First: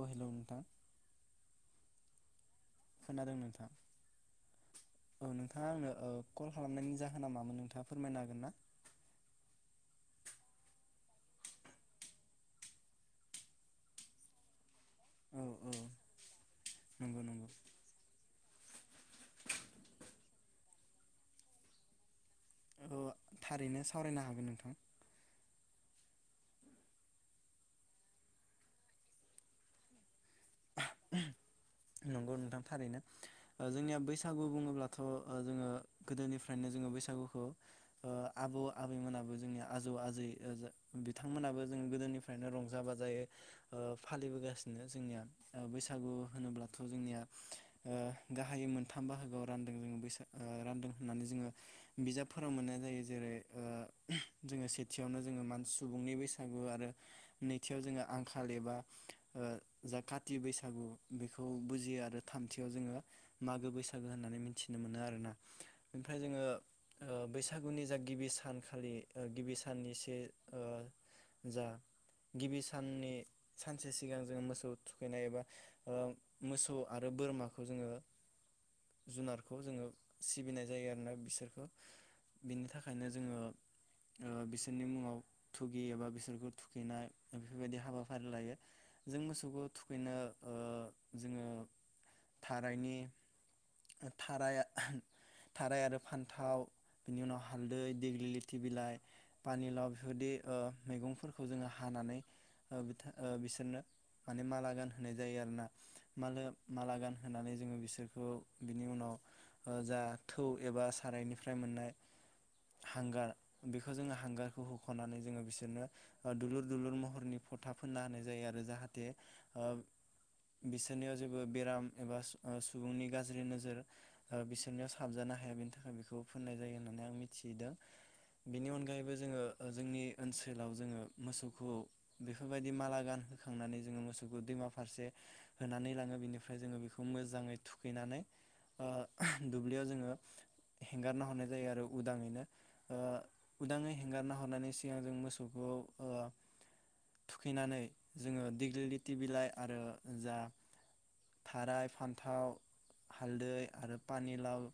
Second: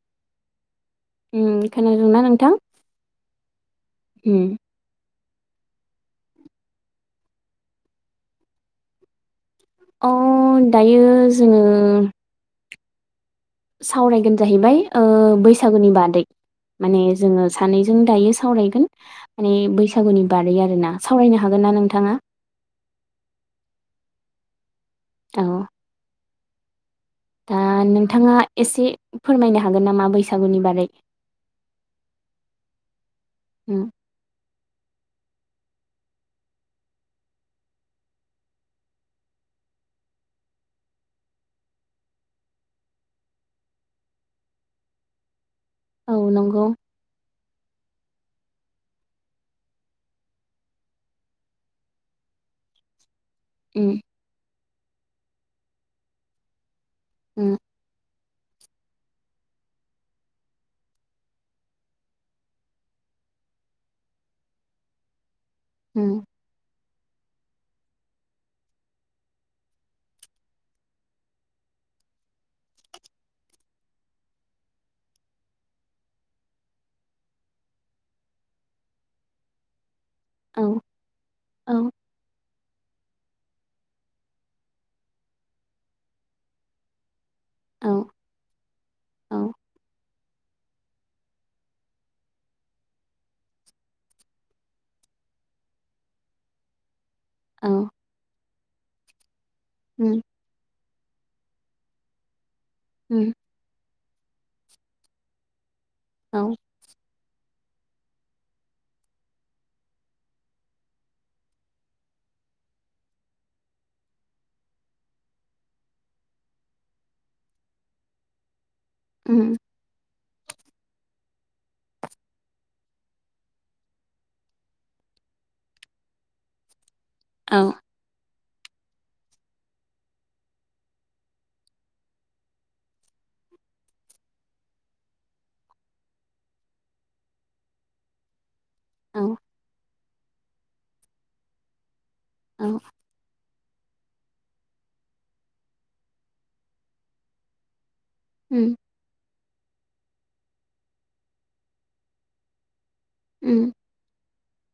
अ hello नोंथां। ओम खोनादोंना नोंथां? खोनादों नोंथां। उम औ नोंथाङा आंनो कल खालामनायनि जाहोना मामोन नोंथाङा फोरमायनो हागोन ना? अ दायो जोङो सावरायगोन जाहैबाय। ओ औ औ बैसागुनि बादै माने नंगौ जोङो नंगौ सानैजों दायो सावराय गोन माने बैसागुनि बारै आरोना। सावरायनो हागोन ना नोंथाङा? औ थारैनो सावरायनो हागोन नोंथां। औ। दा नोंथाङा एसे फोरमायनो हागोन नामा बैसा सागुनि बारै। नंगौ नोंथां थारैनो ओ उम जोंनिया बैसा‌ गु बुङोब्लाथ' ओ जोङो गोदोनिफ्रायनो जोङो बैसागुखौ ओ आबौ - आबैमोनाबो जोंनि आजौ - आजै बिथांमोनाबो जों गोदोनिफ्रायनो रंजा - बाजायै ओ फालिबोगासिनो जोंनिया। औ बैसागु औ नंगौ होनोब्ला जोंनिया ओ गाहायै मोनथाम बाहागोआव रानदों जोङो बैसाग रानदों होननानै जोङो बिजाबफोराव मोननाय जायो। जेरै ओ उम जोङो सेथियावनो जोङो मान सुबुंनि बैसागु आरो उम नैथियाव जोङो आं खालिबा ओ जा काति बैसागु बे खौ बुजियो आरो थामथियाव जोङो मागो बैसागो होननानै मिथिनो मोनो आरो ना। उम ओमफ्राय जोङो ओ बैसागुनि जा गिबि सानखालि ओ गिबि साननि से ओ जा गिबि साननि सानसे सिगां जों मोसौ थुखैनाय एबा ओ मोसौ आरो बोरमाखौ जोङो जुनारखौ जोङो औ सिबिनाय जायो आरोना बिसोरखौ। औ बिनि थाखायनो जोङो ओ बिसोरनि मुङाव थुगि एबा बिसोरखौ थुखैनाय बेफोरबायदि औ हाबाफारि लायो जों औ मोसौखौ थुखैनो ओ जोङो थारायनि थाराया थाराय आरो फान्थाव बिनि उनाव हालदै औ देग्लि थि बिलाइ पानिलाव उम बेफोरबादि ओ मैगंफोरखौ जोङो हानानै उम [unintelligible] बिसोरनो माने माला गानहोननाय जायो आरो ना। माने औ मालागानहोनानै जोङो बिसोरखौ बिनि उनाव ओ जा थौ एबा सारायनिफ्राय मोननाय हांगार बेखौ जोङो हांगारखौ होख'नानै जोङो बिसोरनो दुलुर दुलुर महरनि फथा फोनना होनाय जायो आरो जाहा उम [unintelligible] बिसोरनियाव जेबो बेराम एबा सुबुंनि गाज्रि नोजोर ओ बिसोरनियाव साबजानो हाया बेनि थाखाय बेखौ फोननाय जायो नो होननानै आं औ मिथिहबोदों बेनि अनगायैबो जोङो जोंनि ओनसोलाव जोङो मोसौखौ बेफोरबायदि माला गान होखांनानै जोङो मोसौखौ दैमा फारसे होनानै लाङो बेनिफ्राय जोङो बेखौ मोजाङै थुखैनानै ओ औ दुब्लियाव जोङो हेंगारना हरनाय जायो आरो उदाङैनो औ ओ उदाङै एङगारना हरनायनि सिगां जों मोसौखौ ओ थुखैनानै जोङो उम दिग्लि लिथि बिलाइ आरो जा थाराय फान्थाव हालदै उम आरो पानि लाव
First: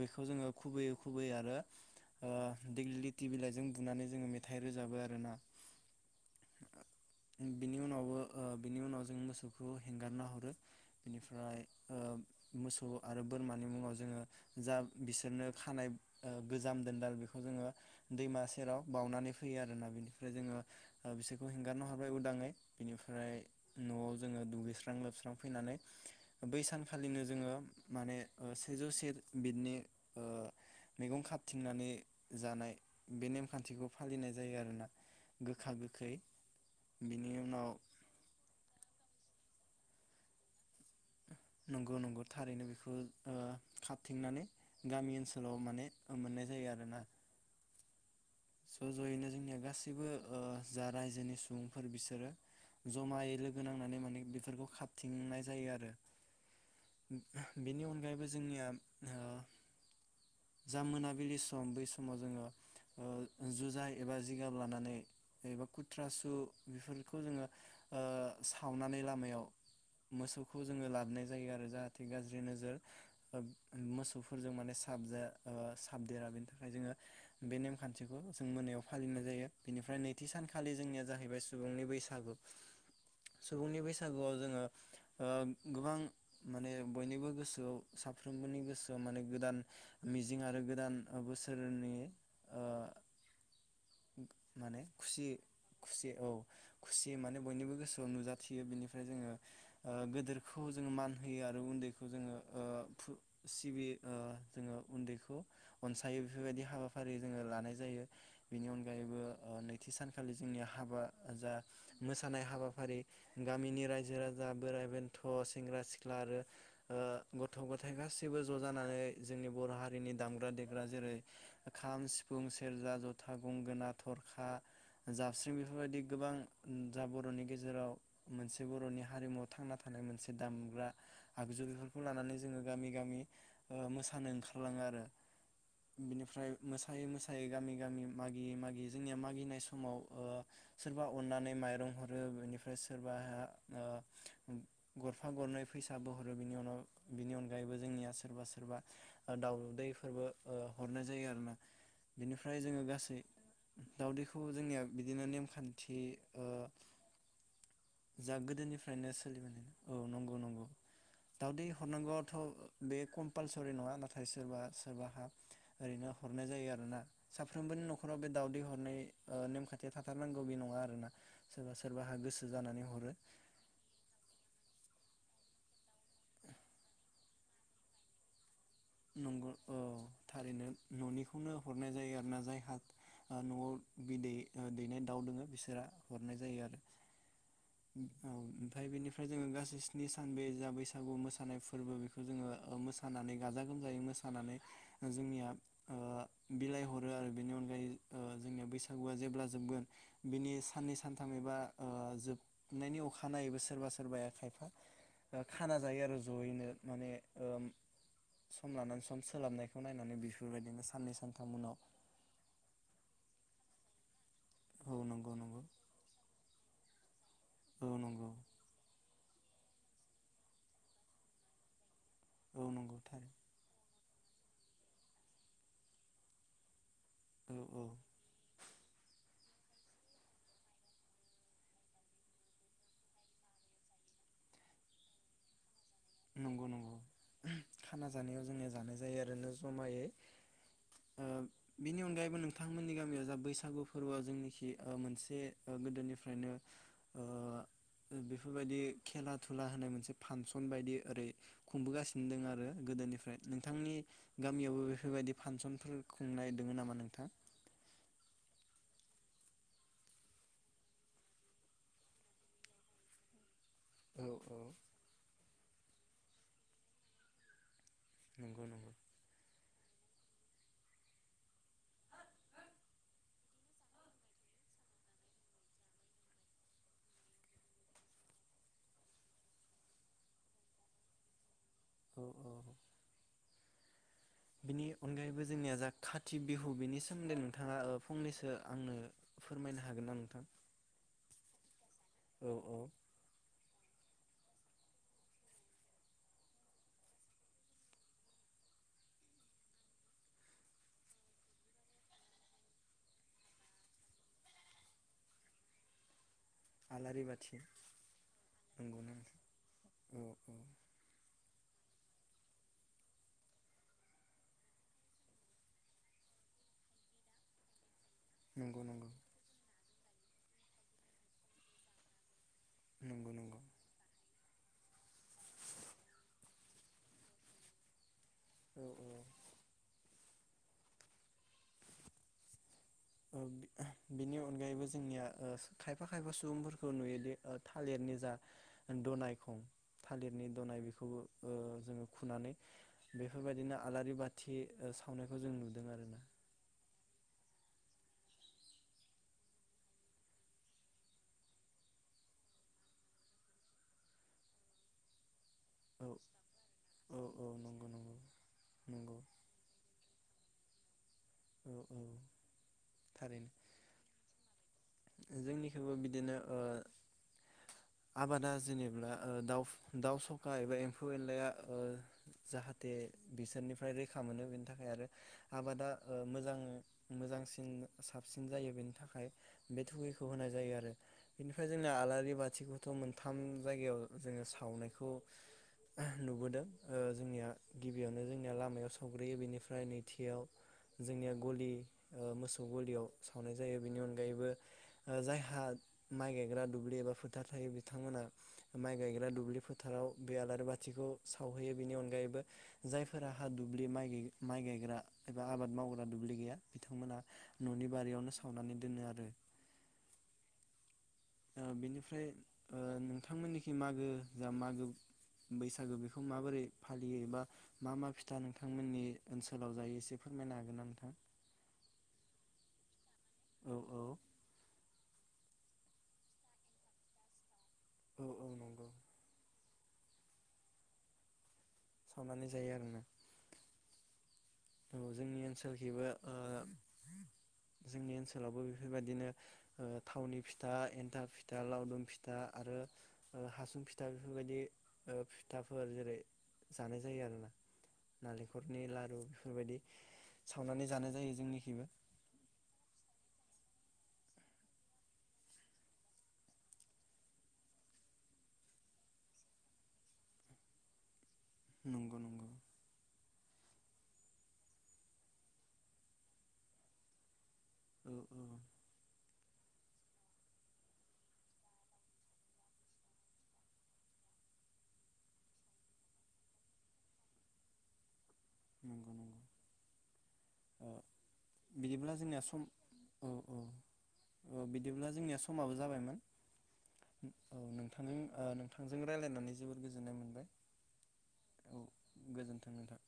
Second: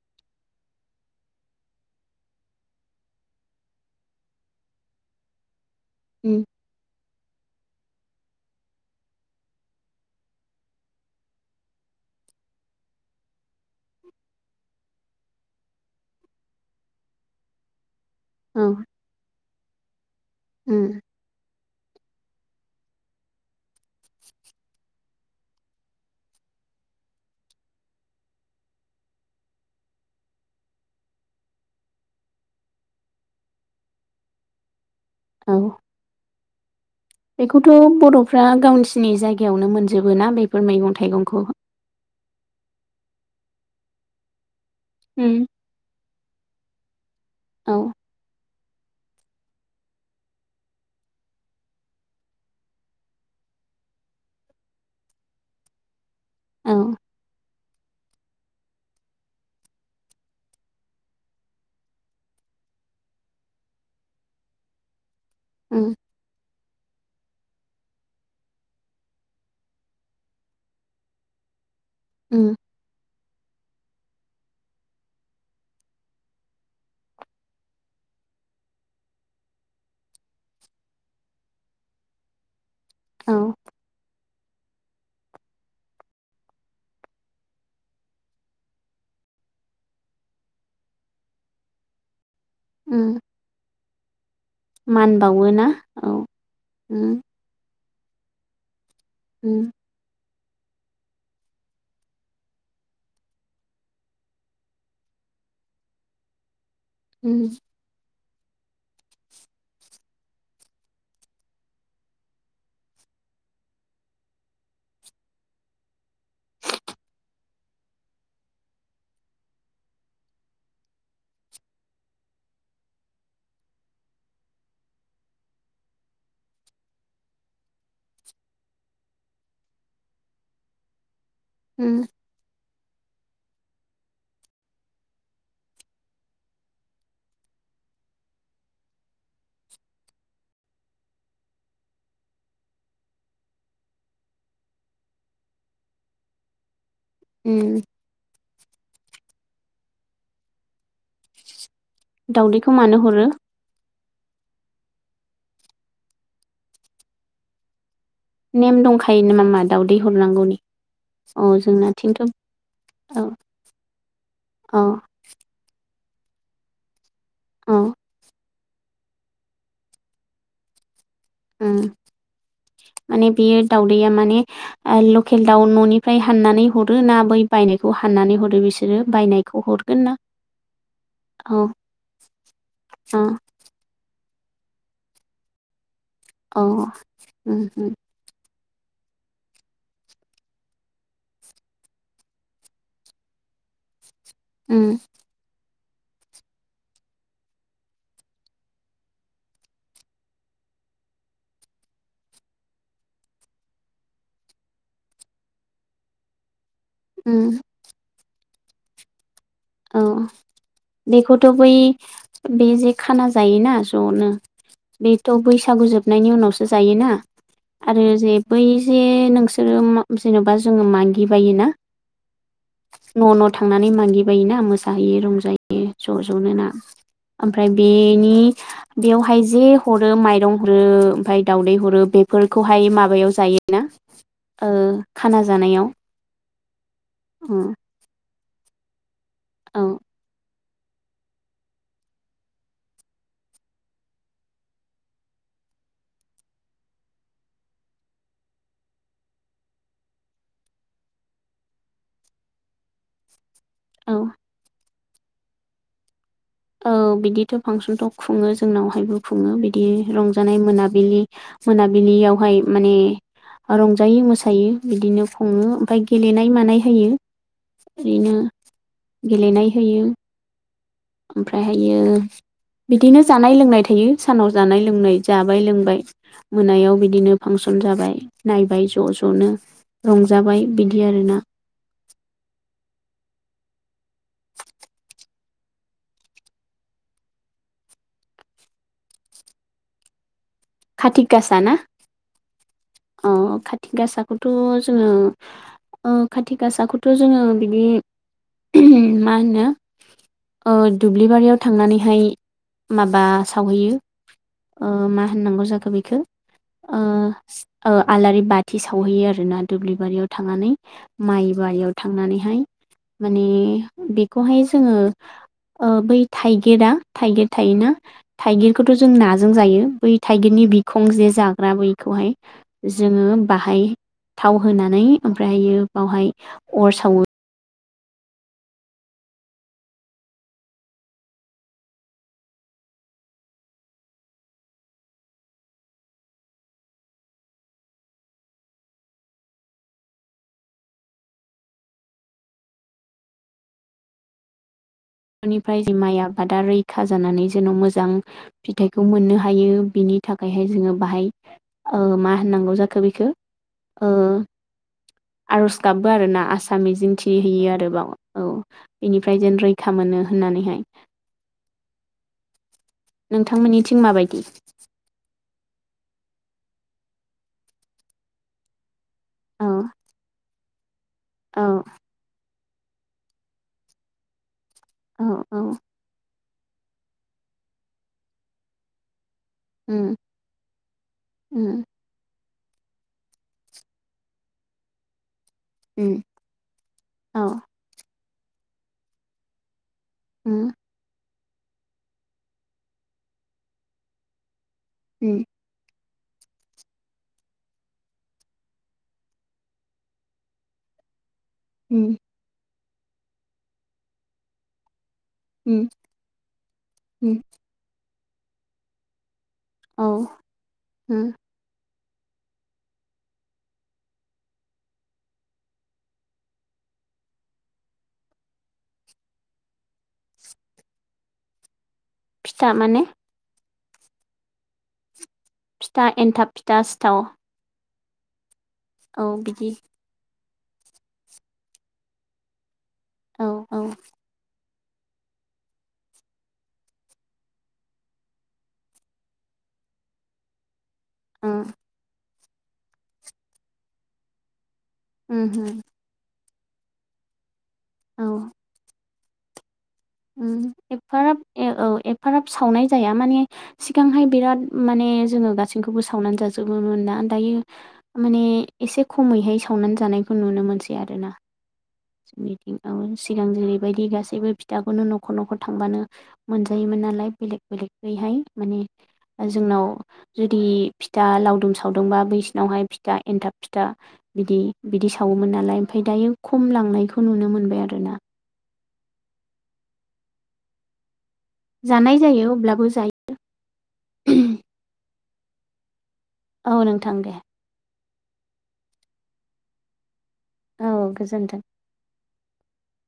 बेखौ जोङो खुबैयै खुबैयै आरो ओ दिग्लि लावथि बिलाइजों बुनानै जोङो मेथाइ रोजाबो आरोना ओम बिनि उनावबो ओ बिनि उनाव जों मोसौ खौ हेंगारना हरो बेनिफ्राय ओ मोसौ आरो बोरमानि मुङाव जोङो जा बिसोरनो खानाय गोजाम दोनदाल बेखौ जोङो दैमा औ सेराव बावनानै फैयो आरोना बिनिफ्राय जोङो उम ओ बिसोरखौ हें हगारना हरबाय उदाङै बिनिफ्राय न'आव जोङो दुगैस्रां लोबस्रां फैनानै बै सानखालिनो जोङो माने सेजौसे बिदनि ओ मैगं खांथिंनानै जानाय बे नेमखान्थिखौ फालिनाय जायो आरोना औ गोखा गोखै बिनि उनाव बेखौथ' बर'फ्रा गावसि नि जायगायावनो मोनजोबोना बेफोर मैगं थाइगं नंगौ नंगौ थारैनो बेखौ ओ खांथिंनानै गामि उम ओनसोलाव माने मोननाय जायो आरोना औ ज' ज'यैनो जोंनिया गासैबो जा रायजोनि सुबुंफोर बिसोरो जमायै लोगो नांनानै माने बेफोरखौ खाबथिंनाय जायो आरो। औ [inaudible] बेनि अनगायैबो जोंनिया ओ जा मोनाबिलि सम बै समाव जोङो। जुजाय एबा जिगाब लानानै एबा उम खुथ्रासु बेफोरखौ जोङो सावनानै लामायाव मोसौखौ जोङो लाबोनाय जायो आरो जाहाथे गाज्रि उम नोजोर मोसौफोरजों माने साबदेरा बेनि थाखाय जोङो बे नेमखान्थि खाथिखौ जों मोनायाव फालिनाय जायो बेनिफ्राय नैथि सानखालि जोंनिया जाहैबाय सुबुंनि बैसागु औ सुबुंनि बैसागुआव जोङो गोबां माने बयनिबो गोसोआव साफ्रोमबोनि गोसोआव माने गोदान मिजिं आरो गोदान बोसोरनि ओ उम माने मान खुसि बावो ना खुसि औ खुसियै उम माने बयनिबो गोसो नुजथियो बेनि जोंङो उम गेदोर खौ जोङो मान होयो आरो उन्दैखौ जोङो सिबियो जोङो उन्दैखौ अनसायो बेफोरबायदि हाबा ओरै जों उम लानाय जायो। बिनि अनगायैबो नैथि सानखालि जोंनि हाबा जा मोसानाय हाबाफारि गामिनि रायजो राजा बोराइ बेन्थ' सेंग्रा सिख्ला आरो गथ' गथाय गासैबो ज' जानानै जोंनि बर' हारिनि दामग्रा देग्रा जेरै खाम सिफुं सेरजा जथा गंगोना थरखा जाबस्रिं बेफोरबायदि गोबां जा बर'नि गेजेराव मोनसे बर'नि हारिमुवआव थांना थानाय मोनसे दामग्रा आगजु बेफोरखौ उम लानानै जोङो गामि गामि मोसानो ओंखारलाङो आरो बिनिफ्राय मोसायै मोसायै गामि गामि मागियै मागियै जोंनिया मागिनाय समाव सोरबा अननानै माइरं हरो बेनिफ्राय सोरबा गरफा गरनै फैसाबो हरो बिनि उनाव बेनि उम अनगायैबो जोंनिया सोरबा सोरबा सोरबा दाउदैफोरबो हरनाय जायो आरो ना? दाउदैखौ मानो हरो? दाावदैखौ जोंनिया बिदिनो नेमखान्थि ओ जा नेम गोदोनिफ्रायनो दंखायो सोलिबोन नामा औ दाउदै नंगौ हरनांगौनि नंगौ अ दावदै जोंनाथिंथ' हरनांगौआथ' बे औ कम्पालसरि नङा नाथाय सोरबा अ सोरबाहा ओरैनो हरनाय जायो आरो ना साफ्रोमबोनि अ न'खराव बे दावदै हर बे नेमखथिया थाथारनांगौ बे नङा आरो ना? माने बेयो दावदैया माने लकेल दाउ न'निफ्राय हाननानै हरो ना बै बायनायखौ हाननानै हरो बिसोर नंगौ थारैनो न'निखौनो औ हरनाय जायो आरोना जायहा अ न'आव बिदै दैनाय दाउ दोङो बिसोरा हरनाय जायो अ आरो। उम उम ओमफ्राय बेनिफ्राय जोङो गासै स्नि सान बे जा बैसागु मोसानाय फोरबो बेखौ जोङो मोसानानै गाजा जानानै उम जोंनिया बिलाइ हरो आरो बेनि अनगायै जोंनिया बैसागुआ जेब्ला जोबगोन बिनि साननै सानथाम एबा जोबनायनि अखानायैबो सोरबा सोरबाया खायफा खाना जायो आरो जयैनो माने औ उम सम लानानै सम स औ बेखौथ' सानथाम बै उनाव बे जे खाना जायोना ज' नो औ बेथ' नंगौ नंगौ बैसागु जोबनायनि उनावसो जायोना औ आरो नंगौ जे बै जे नों नोंसोरो म जेन'बा जोंङो मागि बायो ना औ नंगौ थारै न' न' थांनानै मागि योना मोसाहैयो रंजायो ज' ज'नो ना औ ओमफ्राय औ बेनि बेयाव ओमफाय जे हरो माइरं हरो ओमफाय दावदै हरो बेफोरखौहाय माबायाव जायोना ओ खाना जानायाव नंगौ नंगौ औ खाना जानाय [unintelligible] यो आरोना औ जमायै बिनि अनगायैबो नोंथांमोननि गामियाव जा बैसागु फोरबोआ जोंनिखि मोनसे गोदोनिफ्रायनो ओ बेफोरबायदि खेला थुला होनाय मोनसे फांसन बायदि ओरै खुंबोगासिनो दं आरो गोदोनिफ्राय नोंथांनि औ गामियाबो बेफो बेफोरबायदि फांसनफोरखौ औ बिदिथ' फांसन थ' खुंङो जों जोंनावहायबो खुंङो बिदि रंजानाय मोनाबिलि मोनाबिलियावहाय माने रंजायो औ औ मोसायो बिदिनो खुंङो ओमफाय गेलेनाय मानाय होयो ओरैनो नंगौ नंगौ गेलेनाय होयो ओमफ्रायहायो बिदिनो जानाय लोंनाय थायो सानाव जानाय लोंनाय जाबाय लोंबाय मोनायाव बिदिनो फांसन जाबाय नायबाय ज' ज'नो रंजाबाय बिदि आरोना औ औ बिनि अनगायैबो जोंनिया जा खाथि बिहु बेनि सोमोन्दै नोंथांङा फंनैसो आंनो फोरमायनो हागोन ना नोंथां? खाथि गासाना? औ औ अ खाथि गासा खौथ' जोंङो ओ खाथि गासाखौथ' जोंङो उम बिदि उमह मा होनो ओ दुब्लिबारियाव थांनानैहाय माबा सावहैयो ओ मा होनाननांगौ जाखो बेखौ आलारि बाथि ओ आलारि बाथि नंगौना सावहैयो आरोना दुब्लि औ बारियाव औ थांनानै माइ गुवारियाव थांनानैहाय माने बेखौहाय जोंङो ओ बै थाइगिरा थाइगिर थायोना नंगौ थाइगिरखौथ' जों नंगौ नाजों जायो बै थाइगिरनि बिखं जे जाग्रा बैखौहाय नंगौ जोङो नंगौ बाहाय थाव होनानै ओमफ्रायहायो बावहाय अर सावो। औ औ बिनि अनगायैबो जोंनिया खायफा खायफा सुबुंफोरखौ नुयोदि थालिरनि जा दनाय खं थालिरनि दनाय बेखौबो जोङो खुनानै बेफोरबायदिनो आलारि बाथि ओ सावनायखौ जों बिफोरनिफ्राय नुदों जि माइ आरोना आबादा रैखा जानानै जेन' मोजां फिथाइखौ मोननो हायो बिनि थाखाय जोङो बाहाय मा होननांगौ जाखो बेखौ आरज औ गाबो आरो ना आसा मिजिं औ थि औ हैयो नंगौ आरो बाव नंगौ औ नंगौ बेनिफ्राय जेन रै खा मोनो होननानैहाय। औ औ नोंथांमोननिथिं माबायदि? जोंनिखैबो बिदिनो आबादा जेनेब्ला दाउ औ दाउ सखा एबा एम फौ एनलाया औ जाहाथे जे बिसोरनिफ्राय रैखा मोनो बेनि थाख खाय आरो औ औ आबादा मोजां मोजांसिन साबसिन जायो बेनि थाखाय बे उम थुगिखौ होनाय जायो आरो बेनिफ्राय उम जोंना आलारि बा थि खौथ' मोनथाम जायगायाव जोङो सावनायखौ उम नुबोदों औ जोंनिया गिबियावनो जों लामायाव सावग्रोयो बेनिफ्रायै खाथियाव उम जोंनिया गलि मोसौ गलियाव सावनाय जायो बेनि अनगायैबो उम जायहा माइ गायग्रा दुब्लि एबा फोथार थायो बिथांमोना माइ गायग्रा दुब्लि फोथाराव बे आलारि बाथिखौ सावहैयो बेनि उम अनगायैबो जायफोरा हा दुब्लि माइ गायग्रा एबा आबाद उम मावग्रा दुब्लि गैया बिथांमोना उम न'नि बारियावनो सावनानै दोनो आरो। औ ओम फ्राय नोंथांमोननिखि मागो जा मागो बैसागो बेखौ माबोरै फालियो बा मा मा फिथा नोंथांमोननि ओनसोलाव जायो एसे फोरमायनो हागोन ना नोंथाङा? फिथा माने औ औ फिथा एन्थाब फिथा सिथाव औ औ नंगौ। औ बिदि सावनानै जायो आरो ना। औ औ। औ जोंनि ओनसोलखैबो जोंनि ओनसोलावबो बेफोरबायदिनो थावनि फिथा, एनथाब फिथा, लावदुम फिथा दा आरो हासुं फिथा बेफोरबायदि उम उम फिथाफोर जेरै जानाय जायो आरो ना। औ नालेंखलनि लारु बेबायदि उम एफाराब औ एफाराब सावनाय जाया माने सिगांहाय बिराद माने जोङो गासैखौबो सावनानै जाजोबोमोन ना दायो माने एसे खमैहाय सावनानै जानायखौ नुनो मोनसै आरोना। नंगौ नंगौ जोंनिथिं औ सिगां जेरैबायदि गासैबो फिथाखौनो न'खर न'खर थांबानो मोनजायोमोन नालाय बेलेग औ औ बेलेखैहाय माने जोंनाव जुदि फिथा लावदुम सावदोंबा बैसिनावहाय फिथा एन्थाब फिथा बिदि बिदि सावोमोन नालाय ओमफ्राय दायो खम लांनायखौ नुनो मोनबाय आरोना। [inaudible] बिदिब्ला जानाय जोंनिया जायो सम अब्लाबो जायो उम उम उम बिदिब्ला जोंनिया समाबो जाबायमोन। औ नोंथां दे। नों नोंथांजों रायज्लायनानै जोबोर गोजोननाय मोनबाय। औ गोजोन्थों। औ गोजोनथों नोंथां।